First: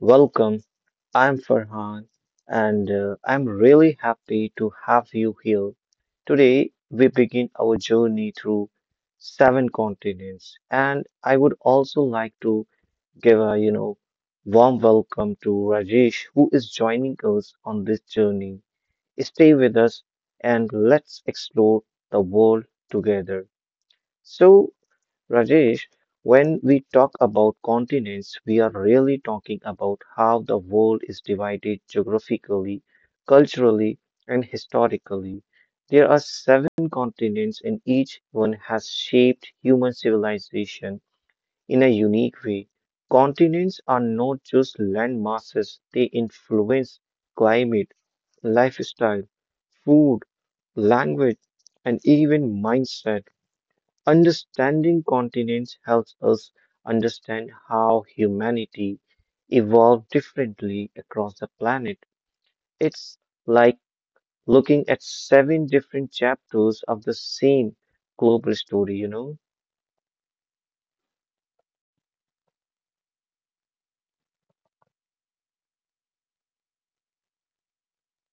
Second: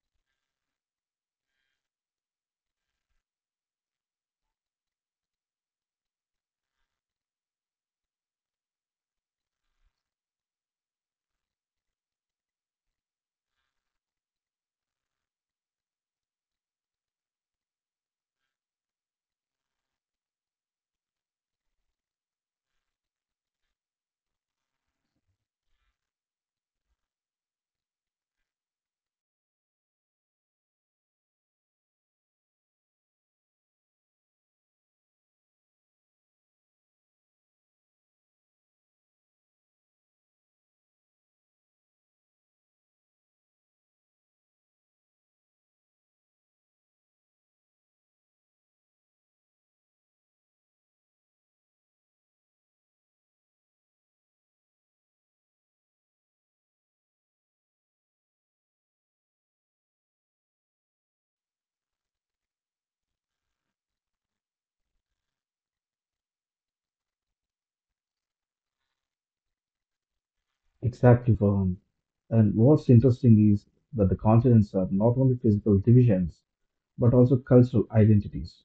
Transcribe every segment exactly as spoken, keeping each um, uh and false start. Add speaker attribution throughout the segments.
Speaker 1: welcome. I'm Farhan and uh, I'm really happy to have you here. Today we begin our journey through seven continents and I would also like to give a you know warm welcome to Rajesh who is joining us on this journey. Stay with us and let's explore the world together. So Rajesh, when we talk about continents, we are really talking about how the world is divided geographically, culturally, and historically. There are seven continents, and each one has shaped human civilization in a unique way. Continents are not just landmasses, they influence climate, lifestyle, food, language, and even mindset. Understanding continents helps us understand how humanity evolved differently across the planet. It's like looking at seven different chapters of the same global story, you know?
Speaker 2: Exactly, Farhan. And what's interesting is that the continents are not only physical divisions, but also cultural identities.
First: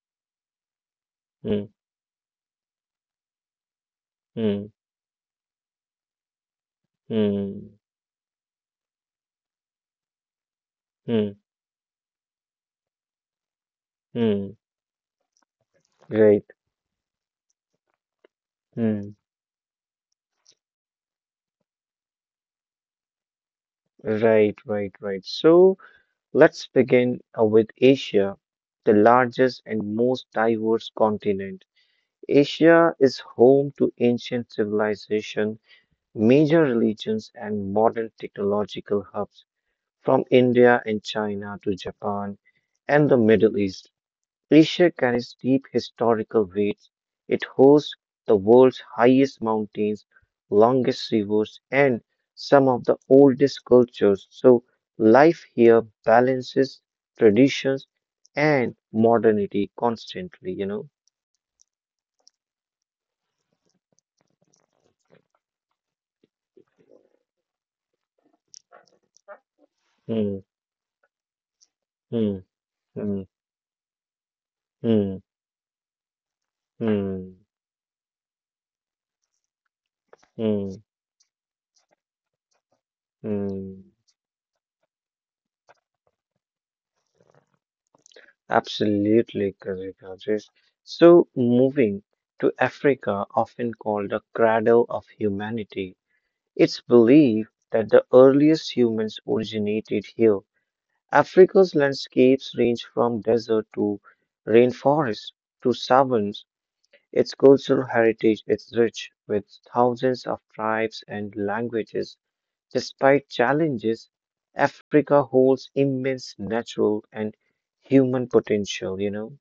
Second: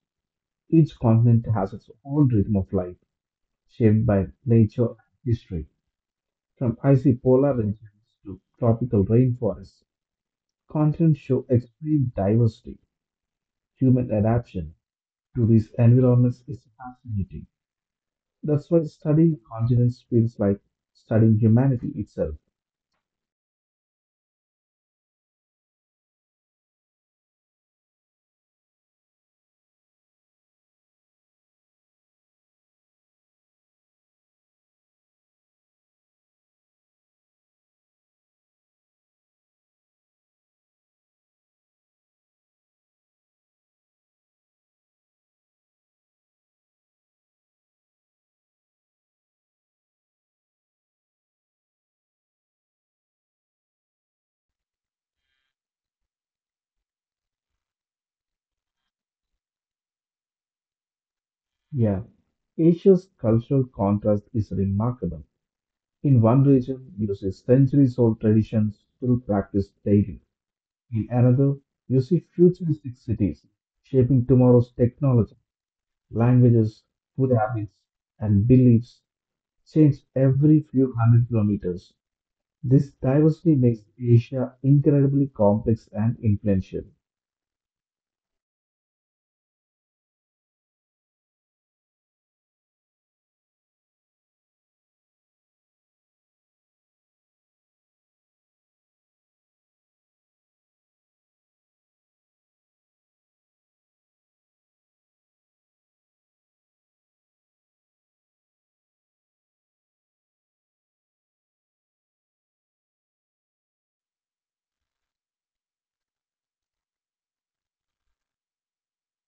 Speaker 2: Each continent
Speaker 1: Hmm,
Speaker 2: has its own rhythm of life, shaped by
Speaker 1: hmm,
Speaker 2: nature and history. From icy polar
Speaker 1: hmm,
Speaker 2: regions to tropical rainforests, continents
Speaker 1: hmm,
Speaker 2: show extreme diversity. Human
Speaker 1: hmm.
Speaker 2: adaptation to these
Speaker 1: Right.
Speaker 2: environments is fascinating. That's why
Speaker 1: Hmm.
Speaker 2: studying continents feels like studying humanity itself.
Speaker 1: Right, right, right. So let's begin uh, with Asia, the largest and most diverse continent. Asia is home to ancient civilization, major religions, and modern technological hubs from India and China to Japan and the Middle East. Asia carries deep historical weight. It hosts the world's highest mountains, longest rivers, and some of the oldest cultures. So life here balances traditions and modernity constantly, you know.
Speaker 2: Yeah, Asia's cultural contrast is remarkable. In one region, you see centuries old traditions still practiced daily.
Speaker 1: Hmm,
Speaker 2: In another, you see
Speaker 1: hmm,
Speaker 2: futuristic
Speaker 1: hmm.
Speaker 2: cities shaping tomorrow's
Speaker 1: Mm,
Speaker 2: technology. Languages,
Speaker 1: mm,
Speaker 2: food habits, and beliefs change
Speaker 1: mm,
Speaker 2: every few hundred kilometers. This diversity
Speaker 1: mm.
Speaker 2: makes Asia incredibly complex and influential.
Speaker 1: Absolutely correct, Rajesh. So, moving to Africa, often called the cradle of humanity, it's believed that the earliest humans originated here. Africa's landscapes range from desert to rainforest to savannas. Its cultural heritage is rich, with thousands of tribes and languages. Despite challenges, Africa holds immense natural and human potential, you know.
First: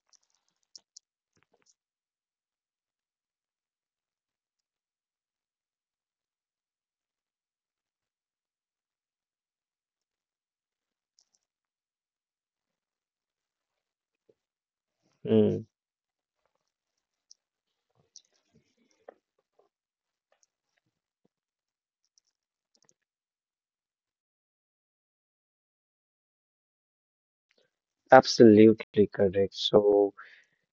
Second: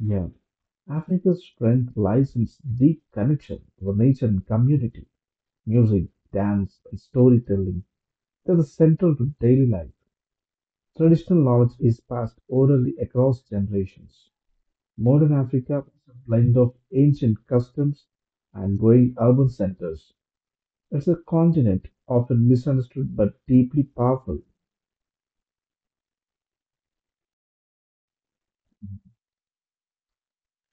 Speaker 2: Yeah, Africa's strength lies in its deep connection to nature and community. Music, dance, and storytelling, they were central to daily life. Traditional knowledge is passed orally across generations. Modern
Speaker 1: Mm,
Speaker 2: Africa is a blend of ancient customs and growing urban centers. It's a continent often misunderstood but deeply powerful.
Speaker 1: absolutely correct. So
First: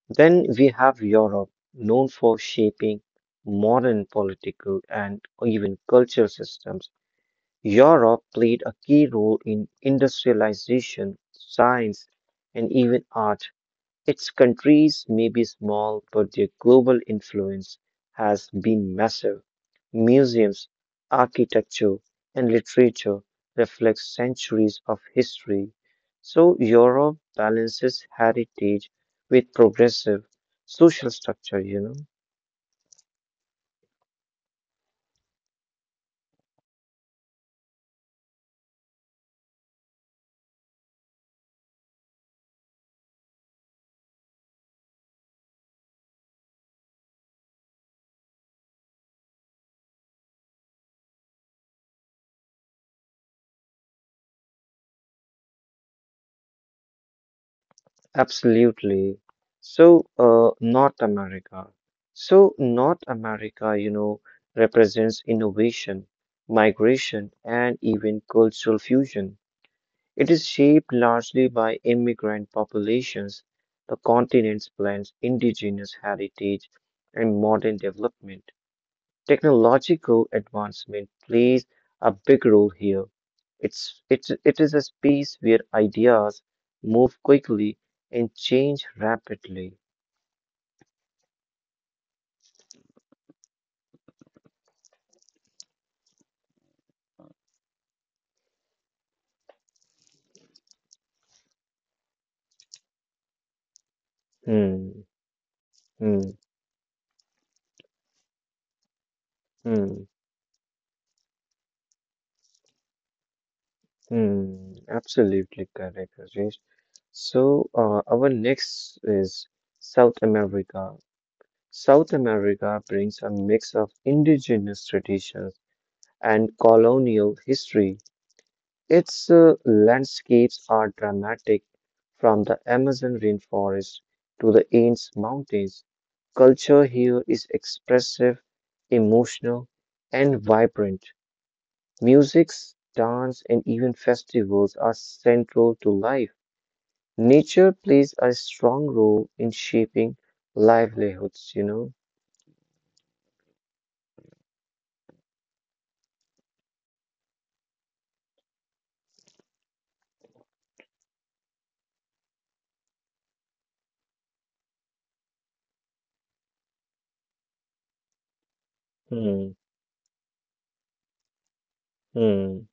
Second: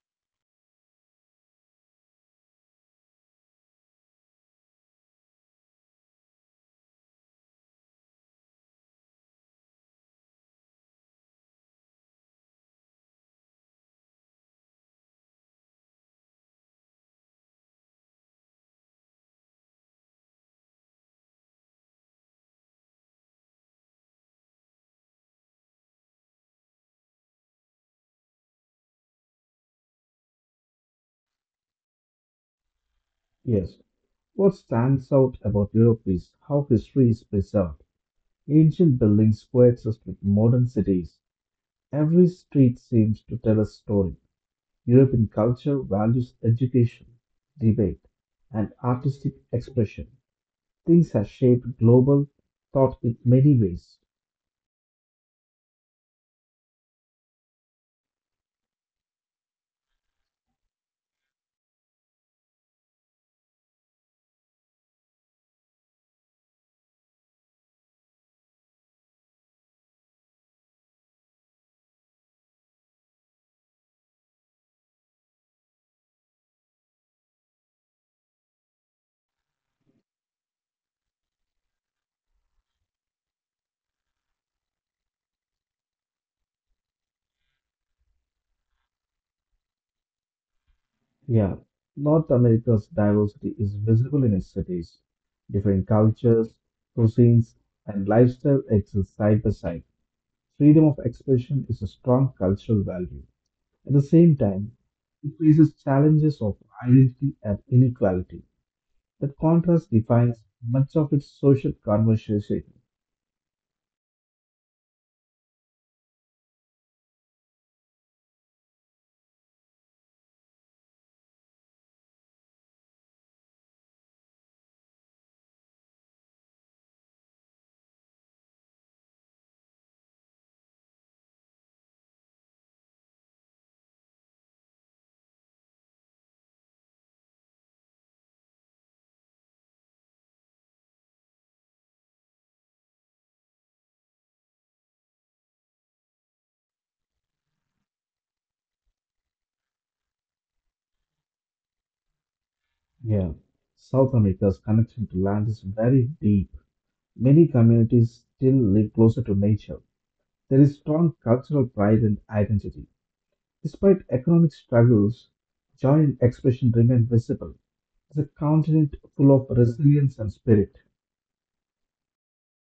Speaker 1: then we have Europe, known for shaping modern political and even cultural systems. Europe played a key role in industrialization, science, and even art. Its countries may be small, but their global influence has been massive. Museums, architecture, and literature reflect centuries of history. So Europe balances heritage with progressive social structure, you know?
Speaker 2: Yes, what stands out about Europe is how history is preserved. Ancient buildings coexist with modern cities. Every street seems to tell a story. European culture values education, debate, and artistic expression. Things have shaped global thought in many ways.
Speaker 1: Absolutely. So uh, North America. So North America, you know, represents innovation, migration, and even cultural fusion. It is shaped largely by immigrant populations, the continent's blends indigenous heritage and modern development. Technological advancement plays a big role here. It's, it's, it is a space where ideas move quickly and change rapidly.
Speaker 2: Yeah, North America's diversity is visible in its cities. Different cultures, cuisines, and lifestyle exist side by side. Freedom of expression is a strong cultural value. At the same time,
Speaker 1: Hmm,
Speaker 2: it faces
Speaker 1: hmm,
Speaker 2: challenges of identity and inequality. That contrast
Speaker 1: hmm,
Speaker 2: defines much of its social conversation.
Speaker 1: hmm. Absolutely correct, Rajesh. So, uh, our next is South America. South America brings a mix of indigenous traditions and colonial history. Its uh, landscapes are dramatic, from the Amazon rainforest to the Andes Mountains. Culture here is expressive, emotional, and vibrant. Musics, dance, and even festivals are central to life. Nature plays a strong role in shaping livelihoods, you know.
Speaker 2: Yeah, South America's connection to land is very deep. Many communities still live closer to nature. There is strong cultural pride and identity. Despite economic struggles, joy and expression remain visible. It's a continent full
Speaker 1: Hmm,
Speaker 2: of resilience and spirit.
Speaker 1: hmm.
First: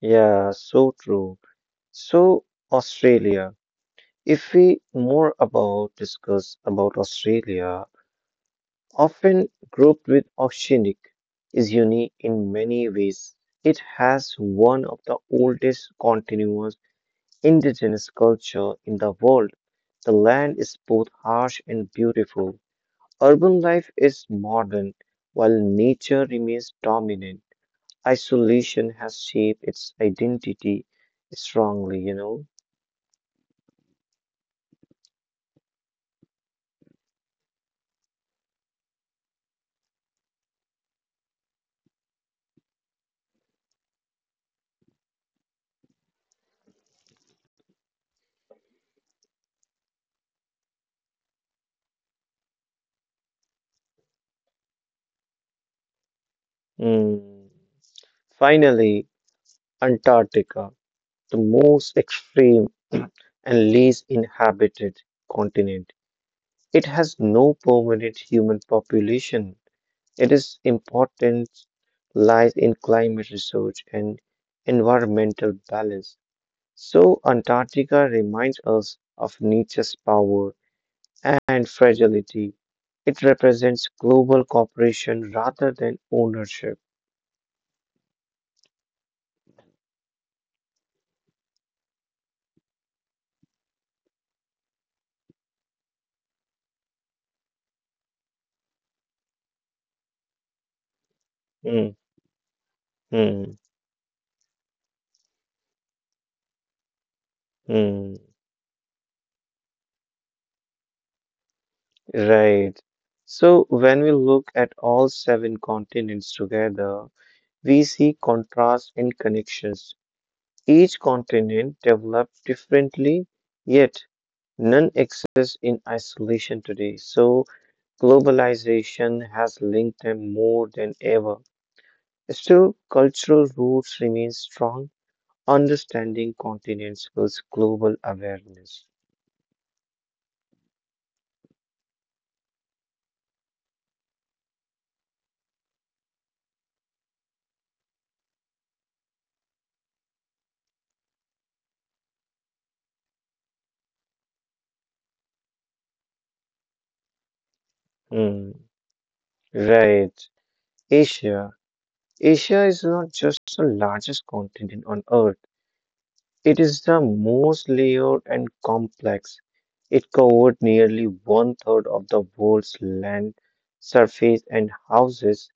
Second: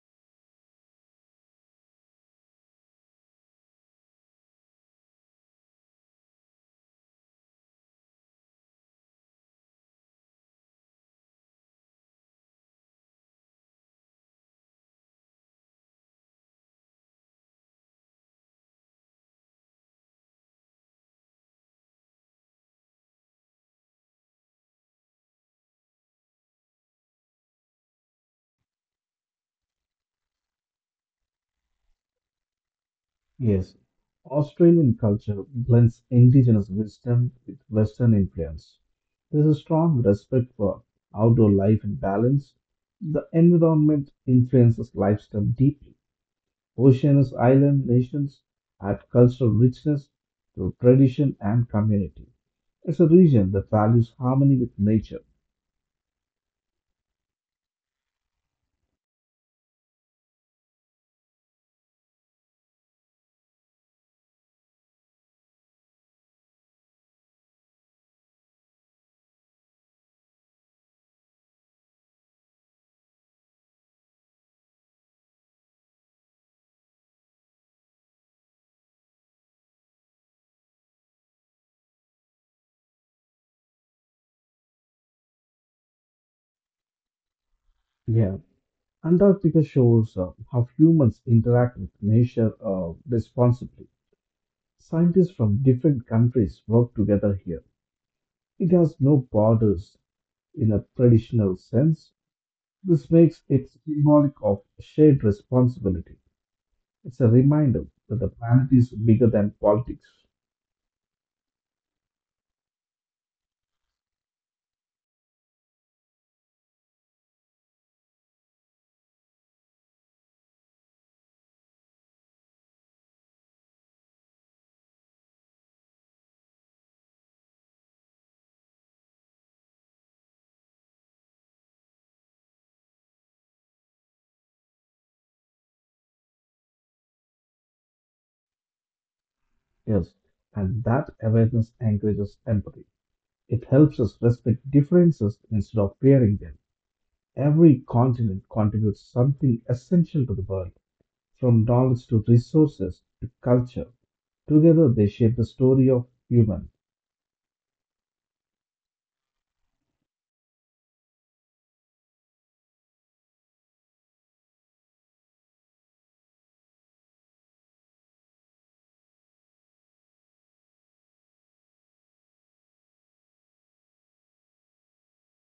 Speaker 1: Yeah, so true. So Australia, if we more about discuss about Australia, often grouped with Oceanic, is unique in many ways. It has one of the oldest continuous indigenous culture in the world. The land is both harsh and beautiful. Urban life is modern, while nature remains dominant. Isolation has shaped its identity strongly, you know.
Speaker 2: Yes, Australian culture blends indigenous wisdom with Western influence. There's a strong respect for outdoor life and balance. The environment influences lifestyle deeply. Oceania's island nations add cultural richness through tradition and community. It's a region that values harmony with nature.
Speaker 1: Mm. Finally, Antarctica, the most extreme and least inhabited continent. It has no permanent human population. It is important lies in climate research and environmental balance. So Antarctica reminds us of nature's power and fragility. It represents global cooperation rather than ownership.
Speaker 2: Yeah, Antarctica shows uh, how humans interact with nature uh, responsibly. Scientists from different countries work together here. It has no borders in a traditional
Speaker 1: Mm,
Speaker 2: sense. This makes
Speaker 1: mm,
Speaker 2: it symbolic of shared responsibility. It's a reminder that
Speaker 1: mm.
Speaker 2: the planet is bigger than politics.
Speaker 1: Right. So when we look at all seven continents together, we see contrast and connections. Each continent developed differently, yet none exists in isolation today. So globalization has linked them more than ever. Still, cultural roots remain strong. Understanding continents builds global awareness.
Speaker 2: Is, and that awareness encourages empathy. It helps us respect differences instead of fearing them. Every continent contributes something essential to the world, from knowledge to resources to culture. Together they shape the story of human.
Speaker 1: Hmm. Right. Asia. Asia is not just the largest continent on Earth, it is the most layered and complex. It covered nearly one third of the world's land surface and houses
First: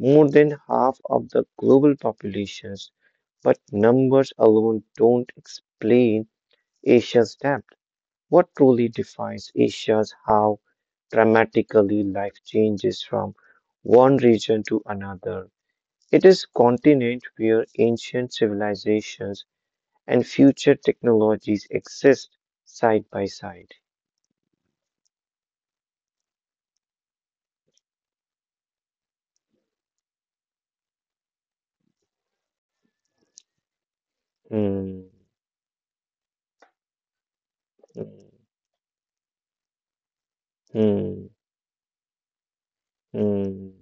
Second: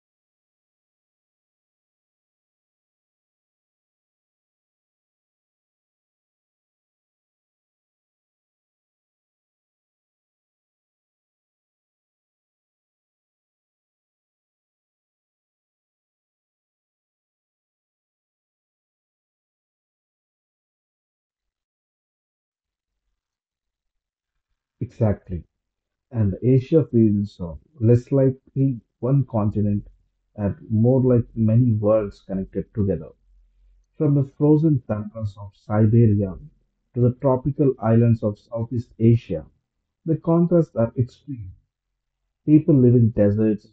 Speaker 1: more than half of the global populations. But numbers alone don't explain Asia's depth. What truly defines Asia is how dramatically life changes from one region to another. It is continent where ancient civilizations and future technologies exist side by side.
Speaker 2: Exactly. And Asia feels uh, less like one continent and more like many worlds connected together. From the frozen
Speaker 1: Hmm,
Speaker 2: pampas of Siberia to the tropical islands of
Speaker 1: hmm,
Speaker 2: Southeast Asia, the contrasts are
Speaker 1: hmm,
Speaker 2: extreme. People live in
Speaker 1: hmm,
Speaker 2: deserts,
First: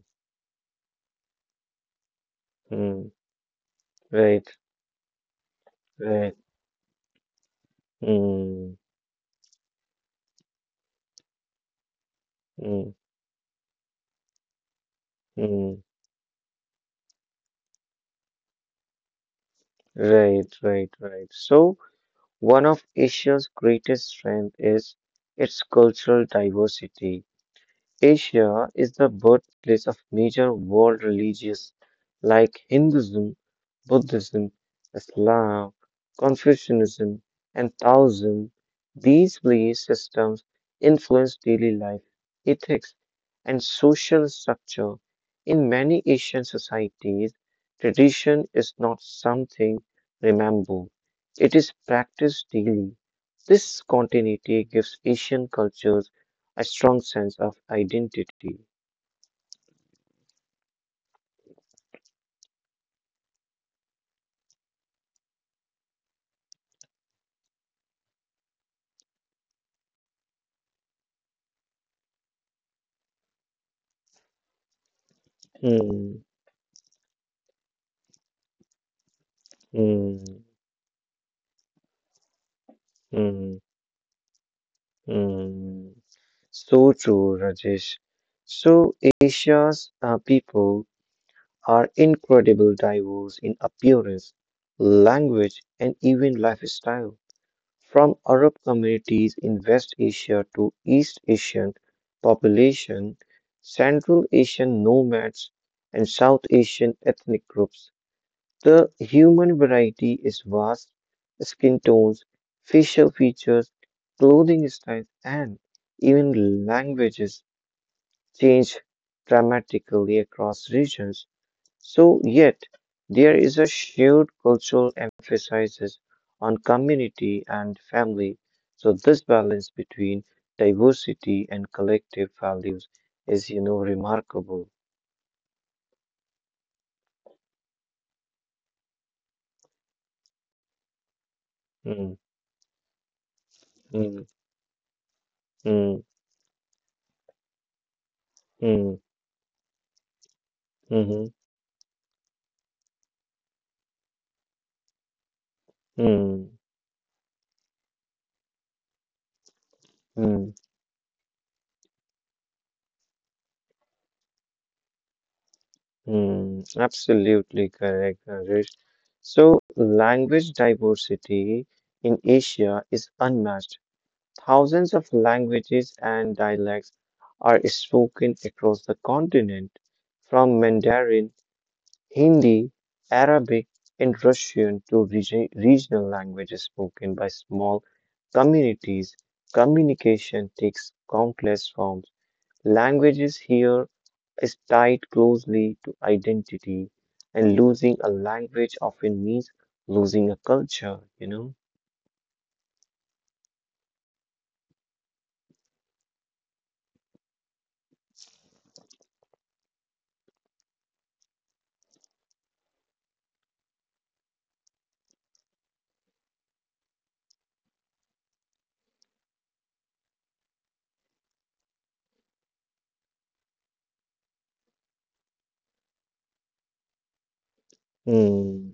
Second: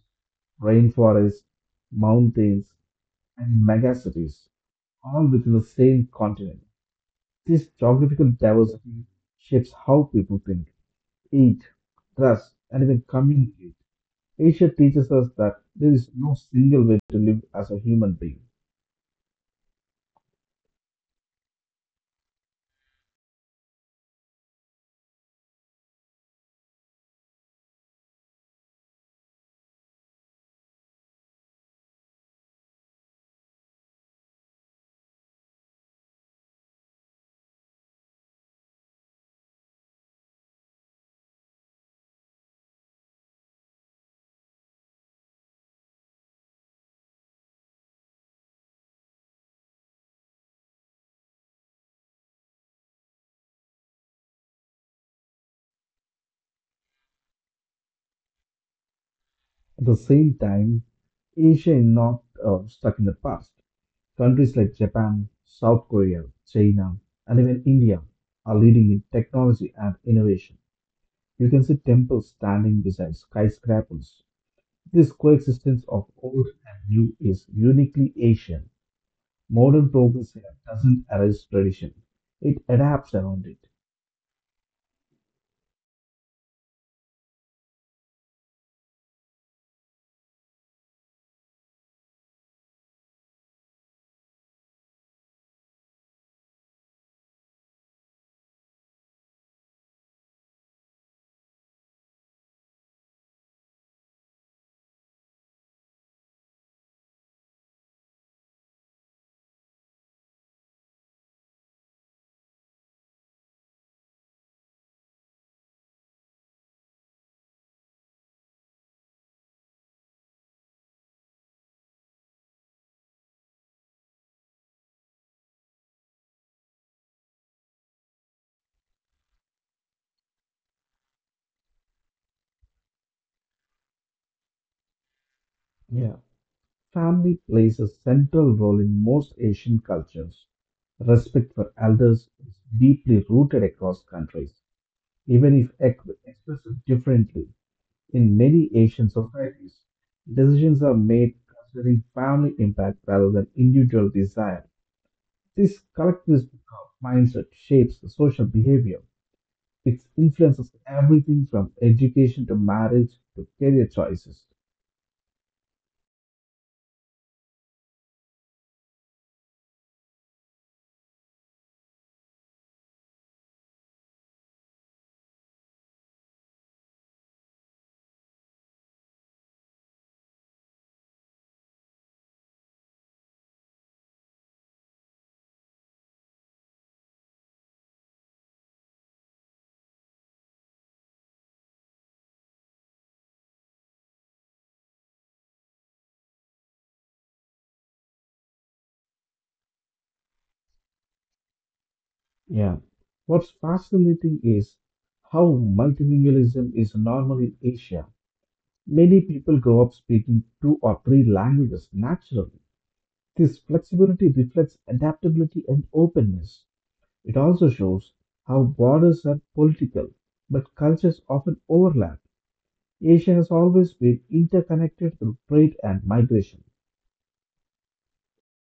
Speaker 2: rainforests, mountains,
Speaker 1: hmm.
Speaker 2: and megacities,
Speaker 1: Right,
Speaker 2: all within the same
Speaker 1: right.
Speaker 2: continent. This geographical
Speaker 1: Hmm,
Speaker 2: diversity shapes how people think, eat, trust, and
Speaker 1: hmm,
Speaker 2: even communicate. Asia teaches us that there
Speaker 1: hmm.
Speaker 2: is no single way to live as a human being.
Speaker 1: Right, right, right. So, one of Asia's greatest strengths is its cultural diversity. Asia is the birthplace of major world religions like Hinduism, Buddhism, Islam, Confucianism, and Taoism. These belief systems influence daily life, ethics, and social structure. In many Asian societies, tradition is not something remembered, it is practiced daily. This continuity gives Asian cultures a strong sense of identity.
Speaker 2: At the same time, Asia is not uh, stuck in the past. Countries like Japan, South Korea, China, and even India are leading in technology and innovation. You can see temples standing beside skyscrapers. This coexistence of
Speaker 1: Hmm.
Speaker 2: old and new is uniquely Asian. Modern progress
Speaker 1: Hmm.
Speaker 2: here doesn't erase tradition, it adapts around it.
Speaker 1: Hmm. Hmm. So true, Rajesh. So, Asia's uh, people are incredibly diverse in appearance, language, and even lifestyle. From Arab communities in West Asia to East Asian population, Central Asian nomads, and South Asian ethnic groups. The human variety is vast. Skin tones, facial features, clothing styles, and even languages change dramatically across regions. So, yet, there is a shared cultural emphasis on community and family. So, this balance between diversity and collective values is, you know, remarkable.
Speaker 2: Yeah, family plays a central role in most Asian cultures. Respect for
Speaker 1: Hmm,
Speaker 2: elders is deeply rooted across
Speaker 1: hmm,
Speaker 2: countries, even if
Speaker 1: hmm,
Speaker 2: ex- expressed differently. In many
Speaker 1: hmm,
Speaker 2: Asian societies, decisions are
Speaker 1: hmm,
Speaker 2: made considering family impact rather than individual desire. This collectivist
Speaker 1: hmm,
Speaker 2: mindset shapes the social behavior. It
Speaker 1: hmm.
Speaker 2: influences everything from education to marriage to career choices.
Speaker 1: Hmm. absolutely correct, Rajesh. So, language diversity in Asia is unmatched. Thousands of languages and dialects are spoken across the continent, from Mandarin, Hindi, Arabic, and Russian to regi- regional languages spoken by small communities. Communication takes countless forms. Languages here is tied closely to identity, and losing a language often means losing a culture, you know?
Speaker 2: Yeah. What's fascinating is how multilingualism is normal in Asia. Many people grow up speaking two or three languages naturally. This flexibility reflects adaptability and openness. It also shows how borders are political, but cultures often overlap. Asia has always been interconnected through trade and migration.
Speaker 1: Hmm.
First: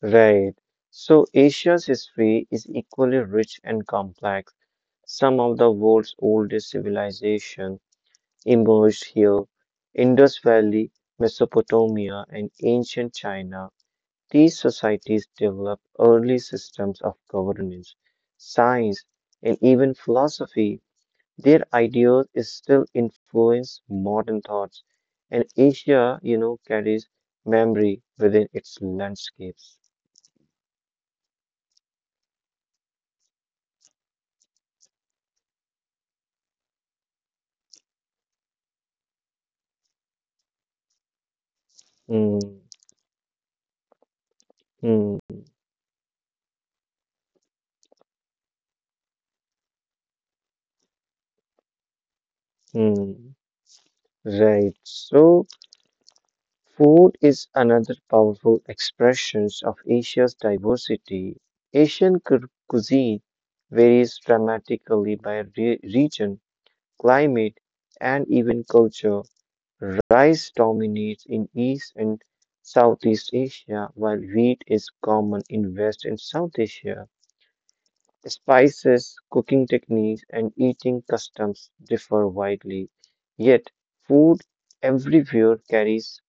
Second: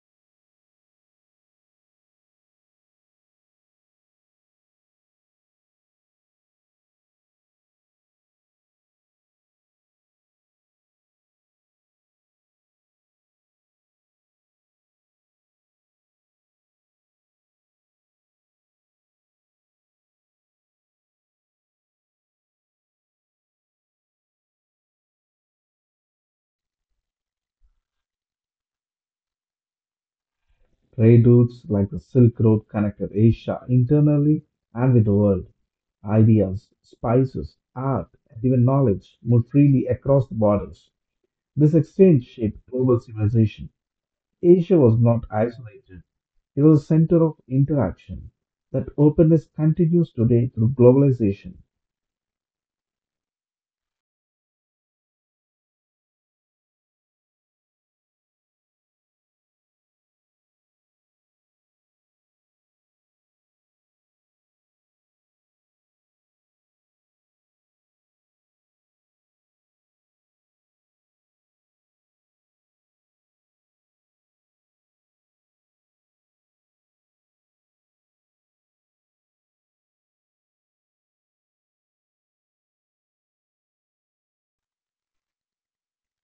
Speaker 1: Right. So Asia's history is equally rich and complex. Some of the world's oldest civilizations emerged here. Indus Valley, Mesopotamia, and ancient China. These societies developed early systems of governance, science, and even philosophy. Their ideas is still influence modern thoughts, and Asia, you know, carries memory within its landscapes.
Speaker 2: Trade routes like the Silk Road connected Asia internally and with the world. Ideas, spices, art, and even knowledge moved freely across the borders. This exchange
Speaker 1: Hmm,
Speaker 2: shaped global civilization. Asia was
Speaker 1: hmm,
Speaker 2: not isolated, it was a center of interaction. That openness continues today through globalization.
Speaker 1: hmm. Right. So, food is another powerful expressions of Asia's diversity. Asian cu- cuisine varies dramatically by re- region, climate, and even culture. Rice dominates in East and Southeast Asia, while wheat is common in West and South Asia. Spices, cooking techniques, and eating customs differ widely, yet food everywhere carries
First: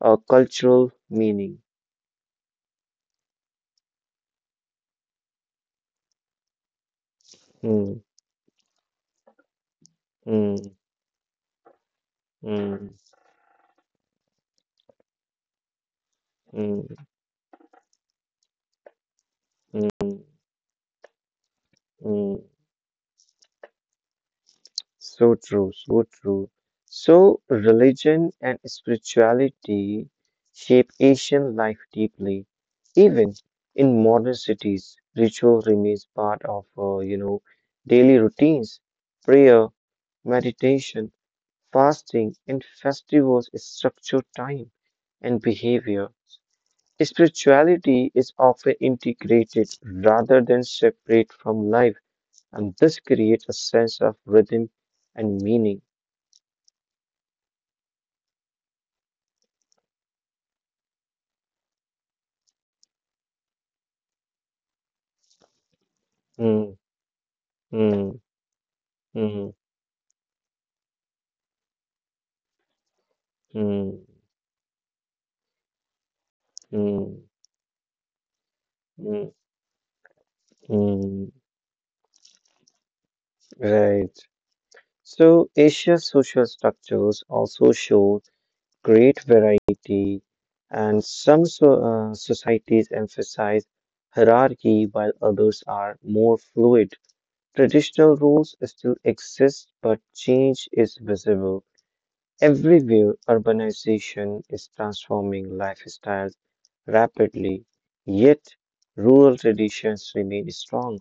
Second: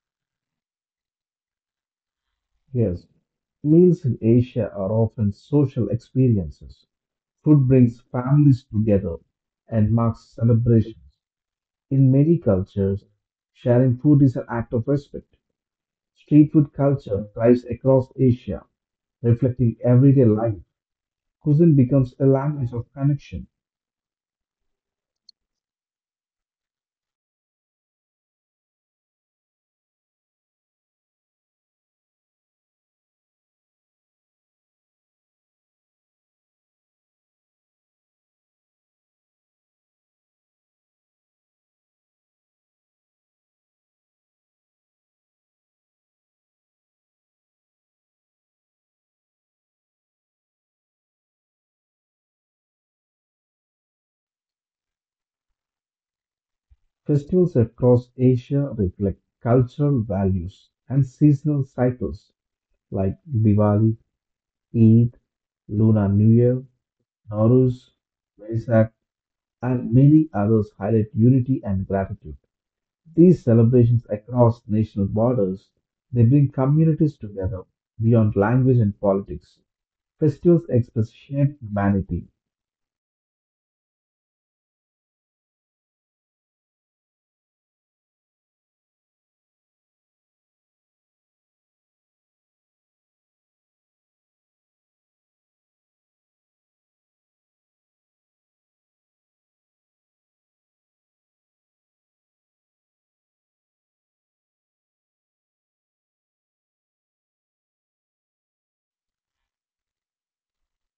Speaker 1: a cultural meaning.
Speaker 2: Yes, meals in Asia are often social experiences. Food
Speaker 1: Mm,
Speaker 2: brings families together and marks
Speaker 1: mm,
Speaker 2: celebrations. In many
Speaker 1: mm,
Speaker 2: cultures, sharing food is an act of respect. Street food
Speaker 1: mm,
Speaker 2: culture thrives across Asia, reflecting
Speaker 1: mm,
Speaker 2: everyday life. Cuisine becomes a
Speaker 1: mm.
Speaker 2: language of connection.
Speaker 1: So true, so true. So, religion and spirituality shape Asian life deeply. Even in modern cities, ritual remains part of, uh, you know, daily routines. Prayer, meditation, fasting, and festivals structure time and behavior. Spirituality is often integrated rather than separate from life, and this creates a sense of rhythm and meaning.
Speaker 2: Festivals across Asia reflect cultural values and seasonal cycles like Diwali, Eid, Lunar New Year,
Speaker 1: Mm,
Speaker 2: Nowruz,
Speaker 1: mm,
Speaker 2: Vesak,
Speaker 1: mm,
Speaker 2: and many others highlight unity and gratitude. These celebrations
Speaker 1: mm,
Speaker 2: across national borders, they bring communities
Speaker 1: mm,
Speaker 2: together beyond language and
Speaker 1: mm,
Speaker 2: politics. Festivals express
Speaker 1: mm.
Speaker 2: shared humanity.
Speaker 1: Right. So Asia's social structures also show great variety, and some so, uh, societies emphasize hierarchy while others are more fluid. Traditional rules still exist, but change is visible. Everywhere, urbanization is transforming lifestyles rapidly, yet rural traditions remain strong.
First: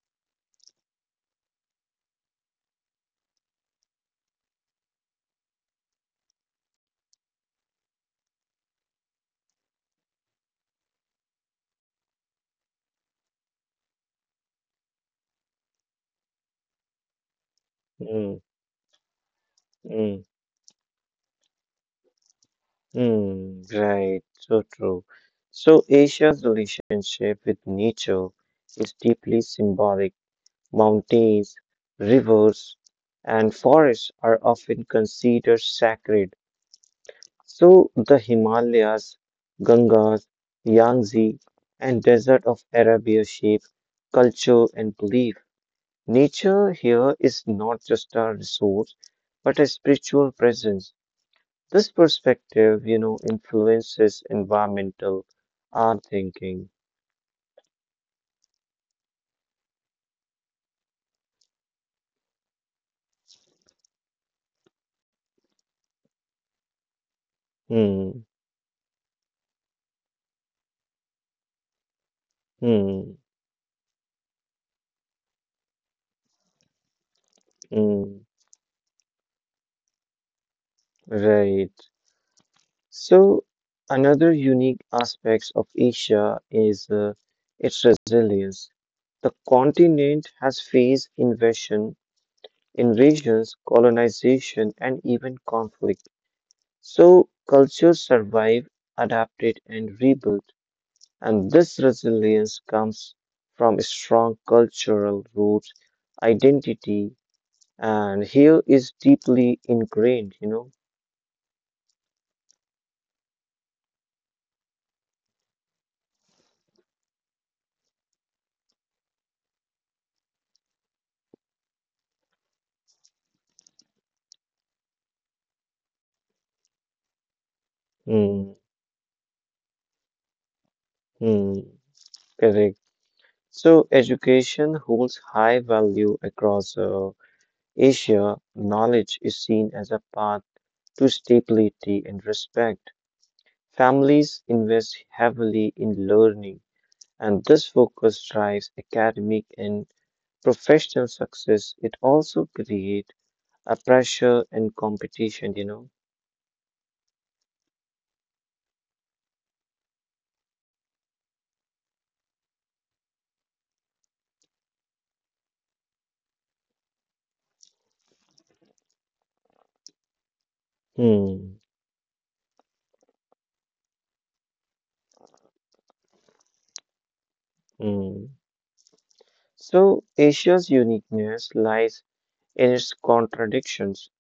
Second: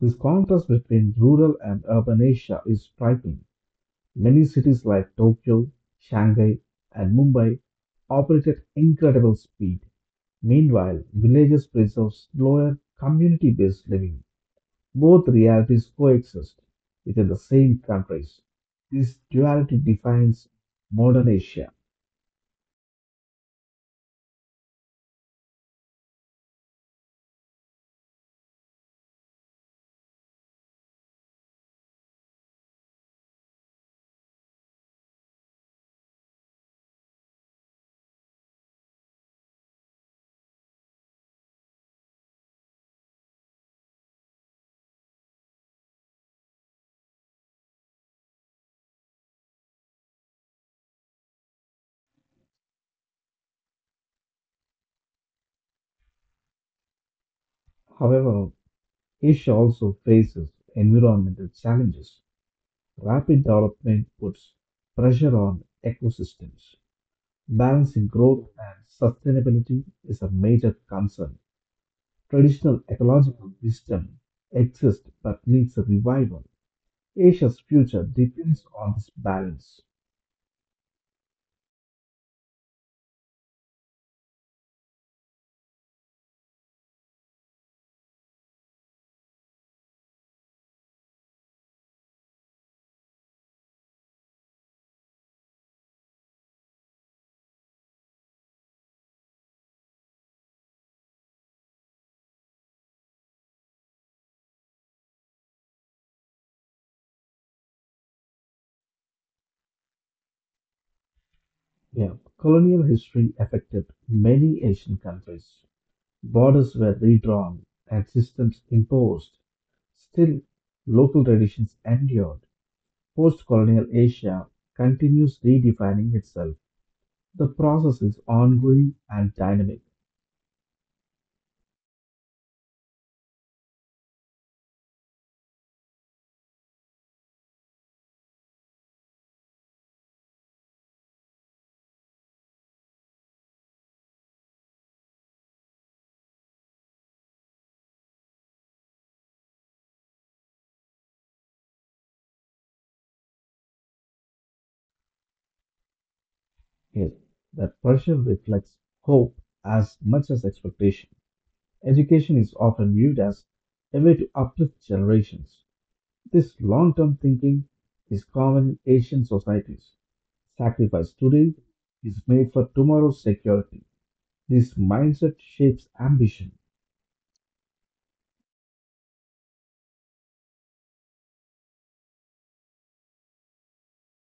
Speaker 2: This contrast between rural and urban Asia is striking. Many cities like Tokyo, Shanghai, and Mumbai operate at incredible speed. Meanwhile, villages preserve slower community based living. Both realities coexist within the same countries.
Speaker 1: Mm,
Speaker 2: This duality
Speaker 1: mm,
Speaker 2: defines modern Asia.
Speaker 1: mm, right, so true. So, Asia's relationship with nature is deeply symbolic. Mountains, rivers, and forests are often considered sacred. So the Himalayas, Gangas, Yangtze, and Desert of Arabia shape culture and belief. Nature here is not just a resource, but a spiritual presence. This perspective, you know, influences environmental art thinking.
Speaker 2: However, Asia also faces environmental challenges. Rapid development puts pressure on ecosystems. Balancing
Speaker 1: Hmm,
Speaker 2: growth and sustainability is a major concern. Traditional
Speaker 1: hmm,
Speaker 2: ecological wisdom exists but needs a revival. Asia's future
Speaker 1: hmm,
Speaker 2: depends on this balance.
Speaker 1: right. So, another unique aspect of Asia is uh, its resilience. The continent has faced invasion, invasions, colonization, and even conflict. So, cultures survive, adapted, and rebuilt. And this resilience comes from strong cultural roots, identity, and here is deeply ingrained, you know.
Speaker 2: Yeah, colonial history affected many Asian countries. Borders were redrawn and systems imposed. Still, local traditions endured. Post colonial Asia continues redefining itself. The process is
Speaker 1: Hmm,
Speaker 2: ongoing and dynamic.
Speaker 1: hmm, correct. So, education holds high value across uh, Asia. Knowledge is seen as a path to stability and respect. Families invest heavily in learning, and this focus drives academic and professional success. It also creates a pressure and competition, you know.
Speaker 2: Here, that pressure reflects hope as much as expectation. Education is often viewed as a way to uplift generations. This long term thinking is common in Asian societies. Sacrifice today
Speaker 1: Hmm.
Speaker 2: is made for tomorrow's security. This mindset shapes ambition,
Speaker 1: Hmm. So, Asia's uniqueness lies in its contradictions.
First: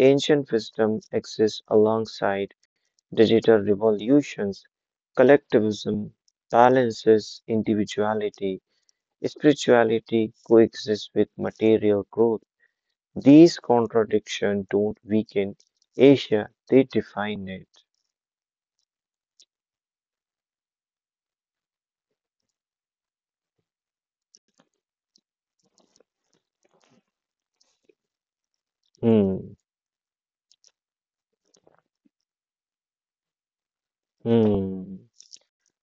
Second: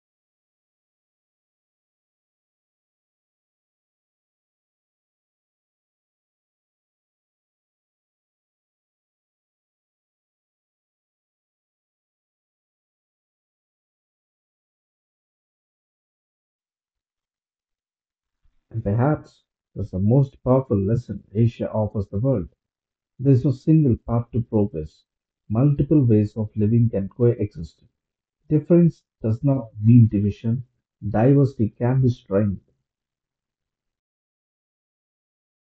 Speaker 1: Ancient wisdom exists alongside digital revolutions, collectivism balances individuality, spirituality coexists with material growth. These contradictions don't weaken Asia, they define it.
Speaker 2: and perhaps that's the most powerful lesson Asia offers the world. There is no single path to progress. Multiple ways of living can coexist. Difference does
Speaker 1: Hmm.
Speaker 2: not mean division. Diversity can be strength.
Speaker 1: Hmm.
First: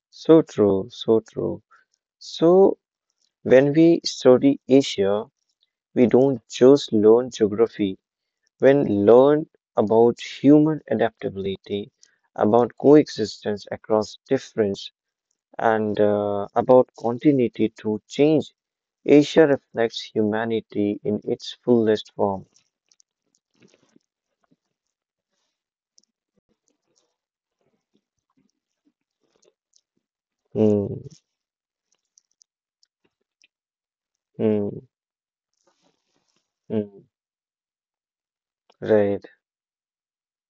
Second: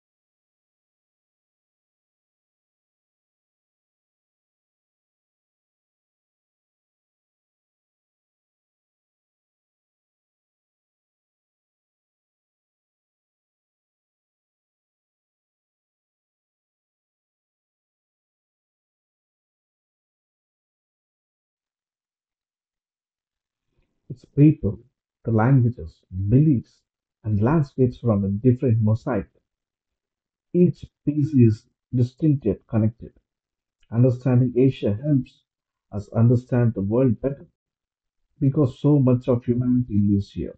Speaker 1: So true, so true. So when we study Asia, we don't just learn geography. When learn about human adaptability, about coexistence across difference, and uh, about continuity to change. Asia reflects humanity in its fullest form.
Speaker 2: It's people, the languages, beliefs, and landscapes from a different mosaic. Each
Speaker 1: Hmm,
Speaker 2: piece is distinct yet connected. Understanding
Speaker 1: hmm,
Speaker 2: Asia helps us understand the
Speaker 1: hmm,
Speaker 2: world better because so much
Speaker 1: right,
Speaker 2: of humanity lives here,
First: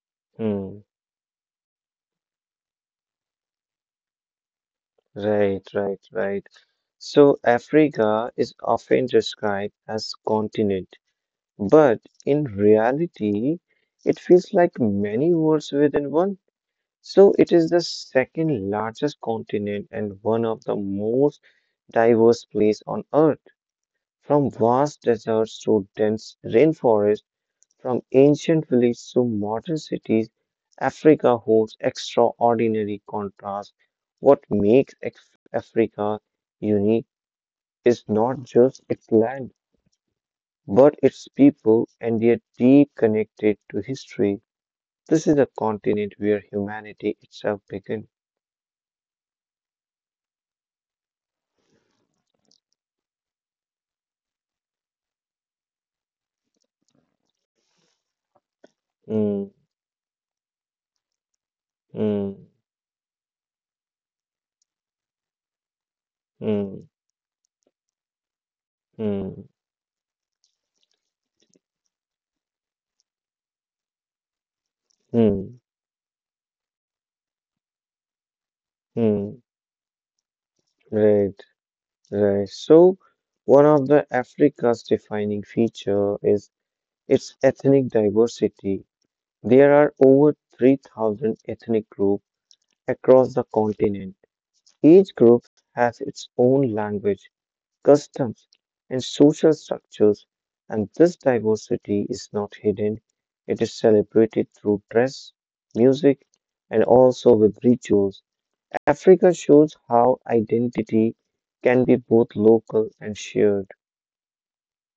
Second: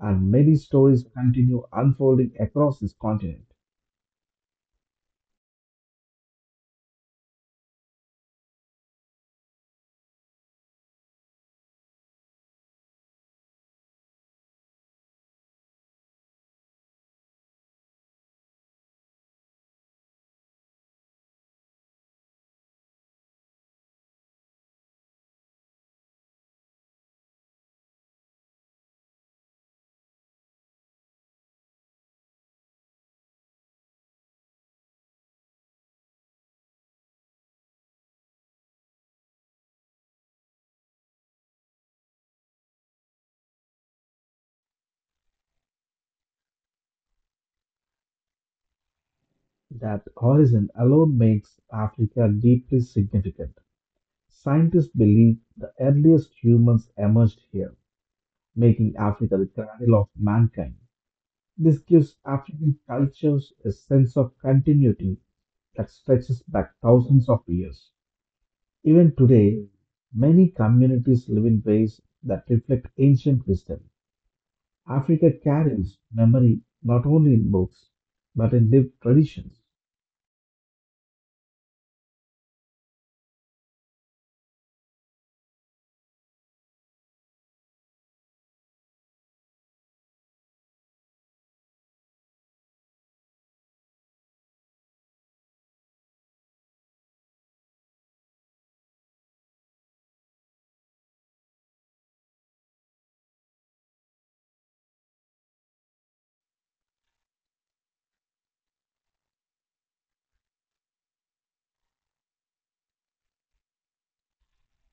Speaker 2: and many
Speaker 1: hmm,
Speaker 2: stories continue unfolding across this continent.
Speaker 1: right, right, right. So Africa is often described as continent, but in reality, it feels like many worlds within one. So it is the second largest continent and one of the most diverse place on earth. From vast deserts to dense rainforests, from ancient villages to modern cities, Africa holds extraordinary contrasts. What makes Af- Africa unique is not just its land, but its people and their deep connected to history. This is a continent where humanity itself began.
Speaker 2: That horizon alone makes Africa deeply significant. Scientists believe the earliest humans emerged here, making Africa
Speaker 1: Hmm,
Speaker 2: the cradle of mankind. This gives
Speaker 1: hmm,
Speaker 2: African cultures a sense of continuity that stretches back
Speaker 1: hmm,
Speaker 2: thousands of years. Even
Speaker 1: hmm,
Speaker 2: today, many communities live in ways that reflect ancient wisdom. Africa
Speaker 1: hmm,
Speaker 2: carries memory not only in books, but in lived
Speaker 1: hmm.
Speaker 2: traditions.
Speaker 1: Right. Right. So, one of the Africa's defining feature is its ethnic diversity. There are over three thousand ethnic groups across the continent. Each group has its own language, customs, and social structures, and this diversity is not hidden. It is celebrated through dress, music, and also with rituals. Africa shows how identity can be both local and shared.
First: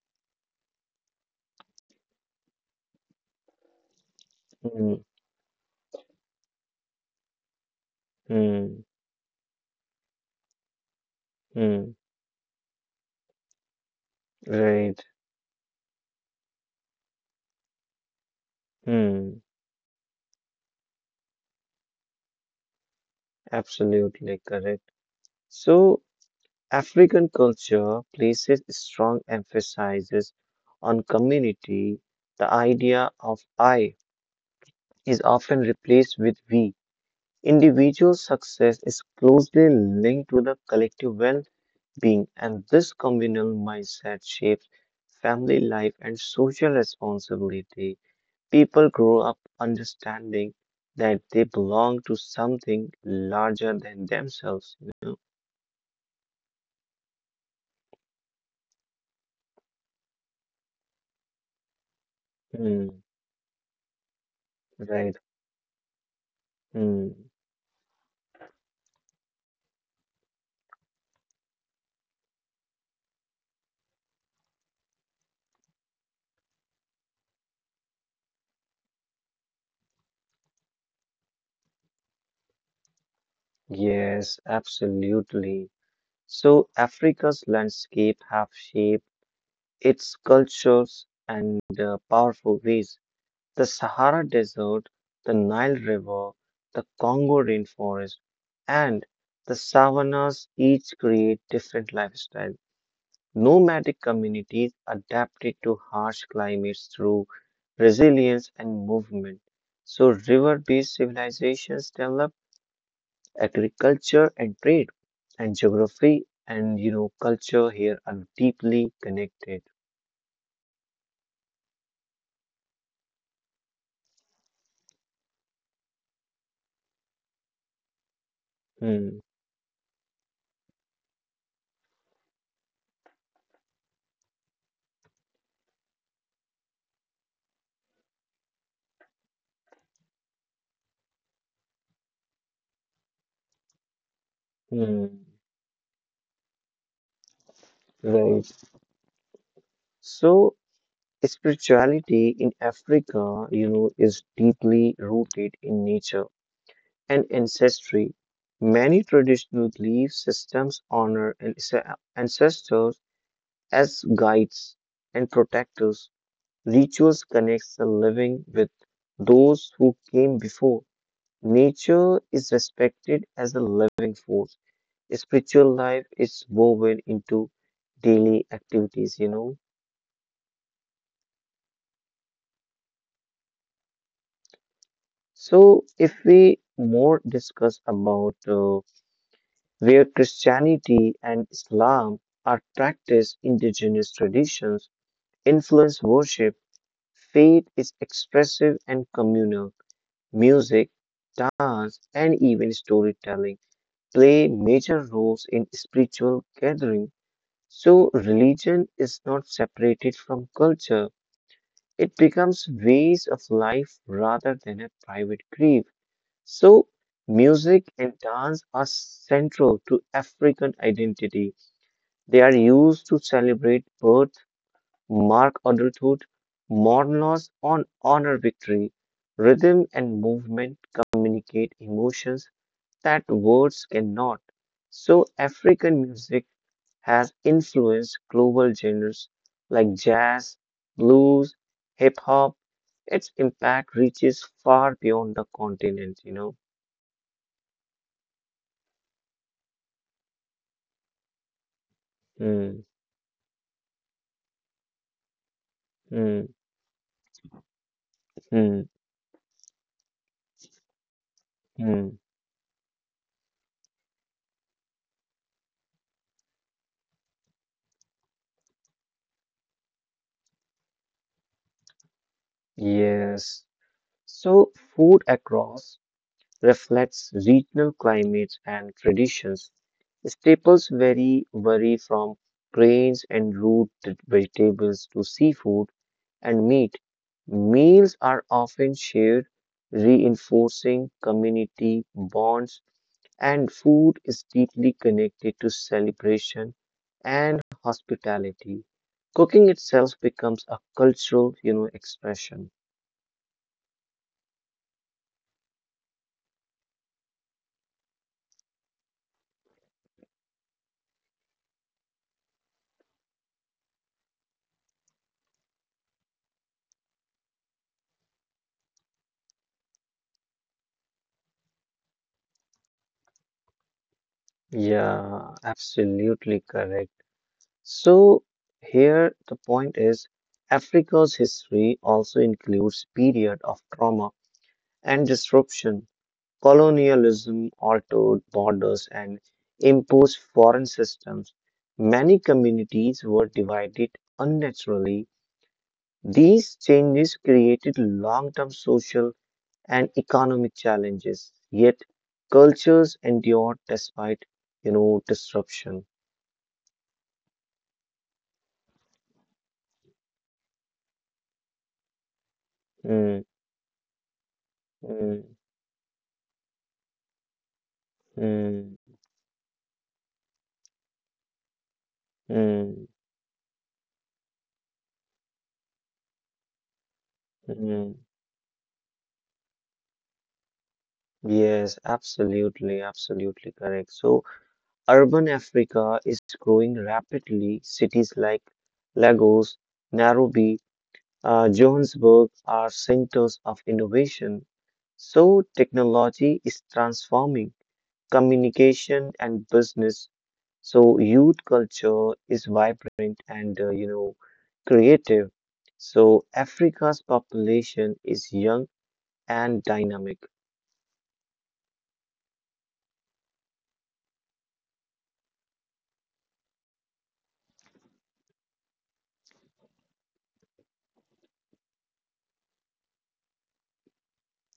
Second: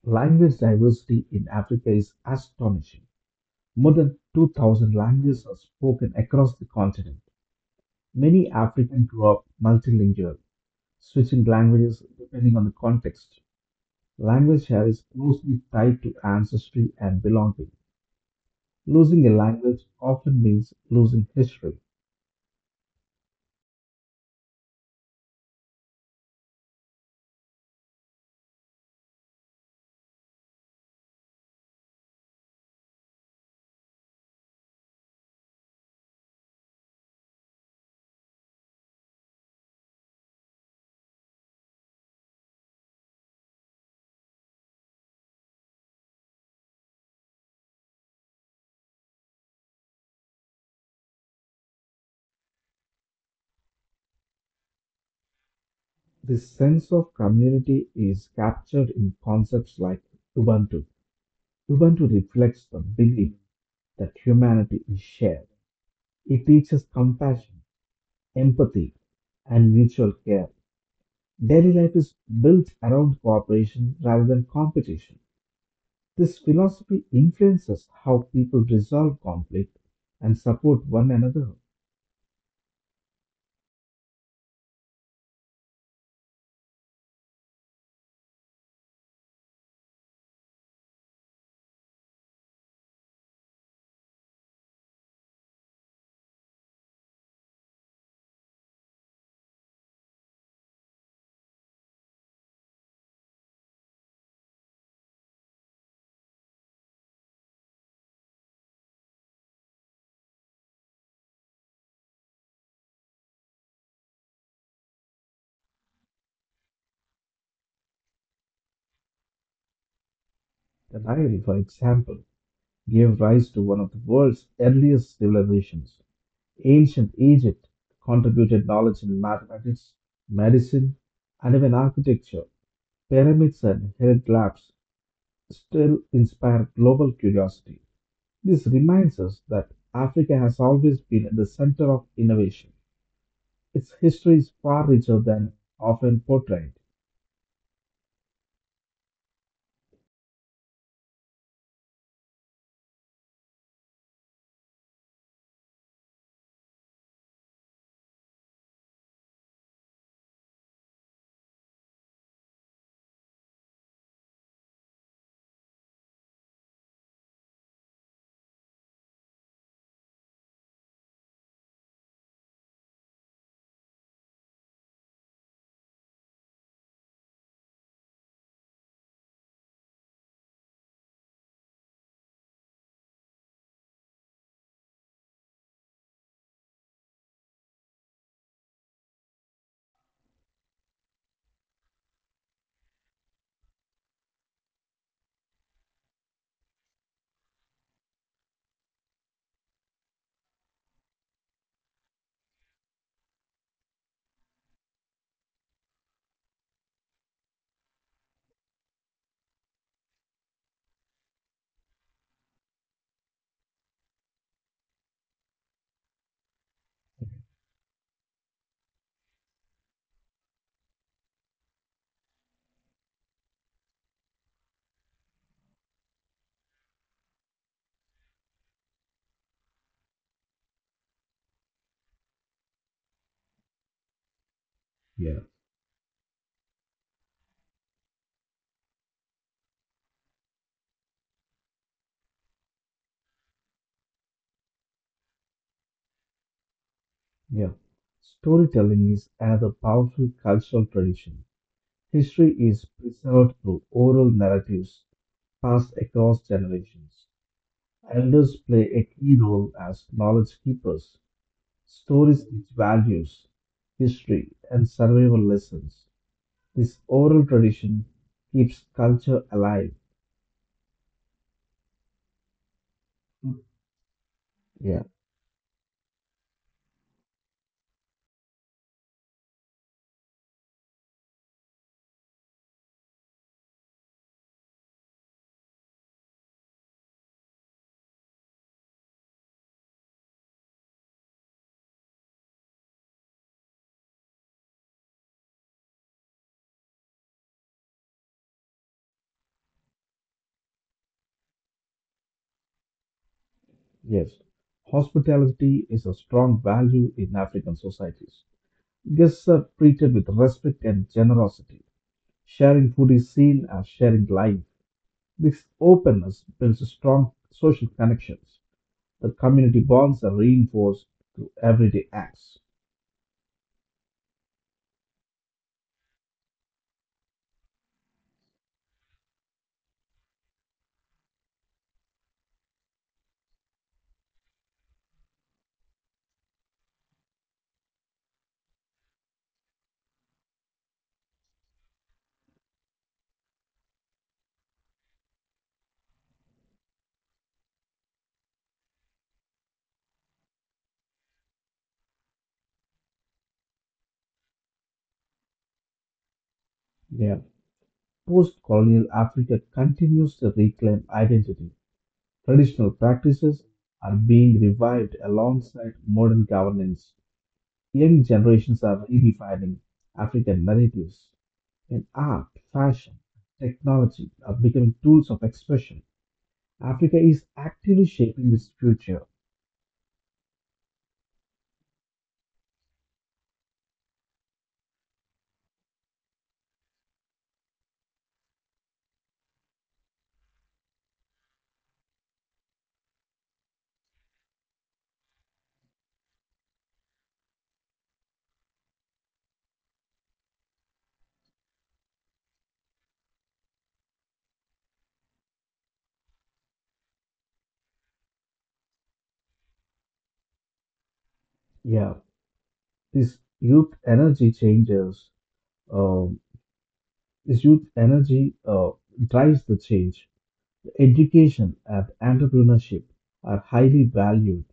Speaker 2: Language diversity in Africa is astonishing. More than two thousand
Speaker 1: Mm,
Speaker 2: languages are spoken across the continent. Many
Speaker 1: mm,
Speaker 2: Africans grew up multilingual, switching
Speaker 1: mm,
Speaker 2: languages depending on the context. Language here is
Speaker 1: right.
Speaker 2: closely tied to ancestry and belonging. Losing a
Speaker 1: Mm,
Speaker 2: language often means losing history.
Speaker 1: absolutely correct. So, African culture places strong emphasis on community. The idea of I is often replaced with we. Individual success is closely linked to the collective well-being, and this communal mindset shapes family life and social responsibility. People grow up understanding that they belong to something larger than themselves, you know?
Speaker 2: This sense of community is captured in concepts like Ubuntu. Ubuntu reflects the
Speaker 1: Mm,
Speaker 2: belief that humanity is
Speaker 1: right.
Speaker 2: shared. It teaches
Speaker 1: Mm,
Speaker 2: compassion, empathy, and mutual care. Daily life is built around cooperation rather than competition. This philosophy influences how people resolve conflict and support one another.
Speaker 1: yes, absolutely. So Africa's landscape have shaped its cultures and uh, powerful ways. The Sahara Desert, the Nile River, the Congo rainforest, and the savannas each create different lifestyles. Nomadic communities adapted to harsh climates through resilience and movement. So, river based civilizations developed agriculture and trade, and geography and you know, culture here are deeply connected.
Speaker 2: The Nile, for example, gave rise to one of the world's earliest civilizations. Ancient Egypt contributed knowledge in
Speaker 1: Hmm.
Speaker 2: mathematics, medicine, and even architecture. Pyramids and hieroglyphs still inspire global curiosity. This reminds us that Africa has always been at the center of innovation. Its history is far richer
Speaker 1: Hmm.
Speaker 2: than often portrayed.
Speaker 1: Right. So, spirituality in Africa, you know, is deeply rooted in nature and ancestry. Many traditional belief systems honor anse- ancestors as guides and protectors. Rituals connects the living with those who came before. Nature is respected as a living force. Spiritual life is woven into daily activities, you know. So, if we more discuss about uh, where Christianity and Islam are practiced, indigenous traditions influence worship. Faith is expressive and communal. Music, dance, and even storytelling play major roles in spiritual gathering. So, religion is not separated from culture. It becomes ways of life rather than a private grief. So, music and dance are central to African identity. They are used to celebrate birth, mark adulthood, mourn loss, or honor victory. Rhythm and movement communicate emotions that words cannot. So,
Speaker 2: Yeah.
Speaker 1: African music has influenced global genres like jazz, blues, hip hop. Its impact reaches far beyond the continent, you know.
Speaker 2: Yeah. Storytelling is another powerful cultural tradition. History is
Speaker 1: Hmm,
Speaker 2: preserved through oral narratives passed across
Speaker 1: hmm,
Speaker 2: generations. Elders
Speaker 1: hmm,
Speaker 2: play a key role as knowledge keepers.
Speaker 1: hmm.
Speaker 2: Stories teach values, history, and survival lessons. This oral tradition keeps culture alive.
Speaker 1: Yes. So,
Speaker 2: Yeah,
Speaker 1: food across reflects regional climates and traditions. Staples vary, vary from grains and root vegetables to seafood and meat. Meals are often shared, reinforcing community bonds, and food is deeply connected to celebration and hospitality. Cooking itself becomes a cultural, you know, expression.
Speaker 2: yes. Hospitality is a strong value in African societies. Guests are treated with respect and generosity. Sharing food is seen as sharing life. This openness builds strong social connections. The community bonds are reinforced through everyday acts.
Speaker 1: Yeah, absolutely correct. So, here the point is Africa's history also includes period of trauma and disruption. Colonialism altered borders and imposed foreign systems. Many communities were divided unnaturally. These changes created long-term social and economic challenges, yet cultures endured despite, you know, disruption.
Speaker 2: Yeah. Post colonial Africa continues to reclaim identity. Traditional
Speaker 1: Mm,
Speaker 2: practices are being revived
Speaker 1: mm,
Speaker 2: alongside modern governance. Young generations are
Speaker 1: mm,
Speaker 2: redefining African narratives in art,
Speaker 1: mm.
Speaker 2: fashion, technology are becoming tools of expression. Africa is actively
Speaker 1: Mm.
Speaker 2: shaping its future.
Speaker 1: Yes, absolutely, absolutely correct. So, urban Africa is growing rapidly. Cities like Lagos, Nairobi, uh, Johannesburg are centers of innovation. So, technology is transforming communication and business. So, youth culture is vibrant and, uh, you know, creative. So, Africa's population is young and dynamic.
Speaker 2: Yeah, this youth energy changes. Um this youth energy uh, drives the change. Education and entrepreneurship are highly valued.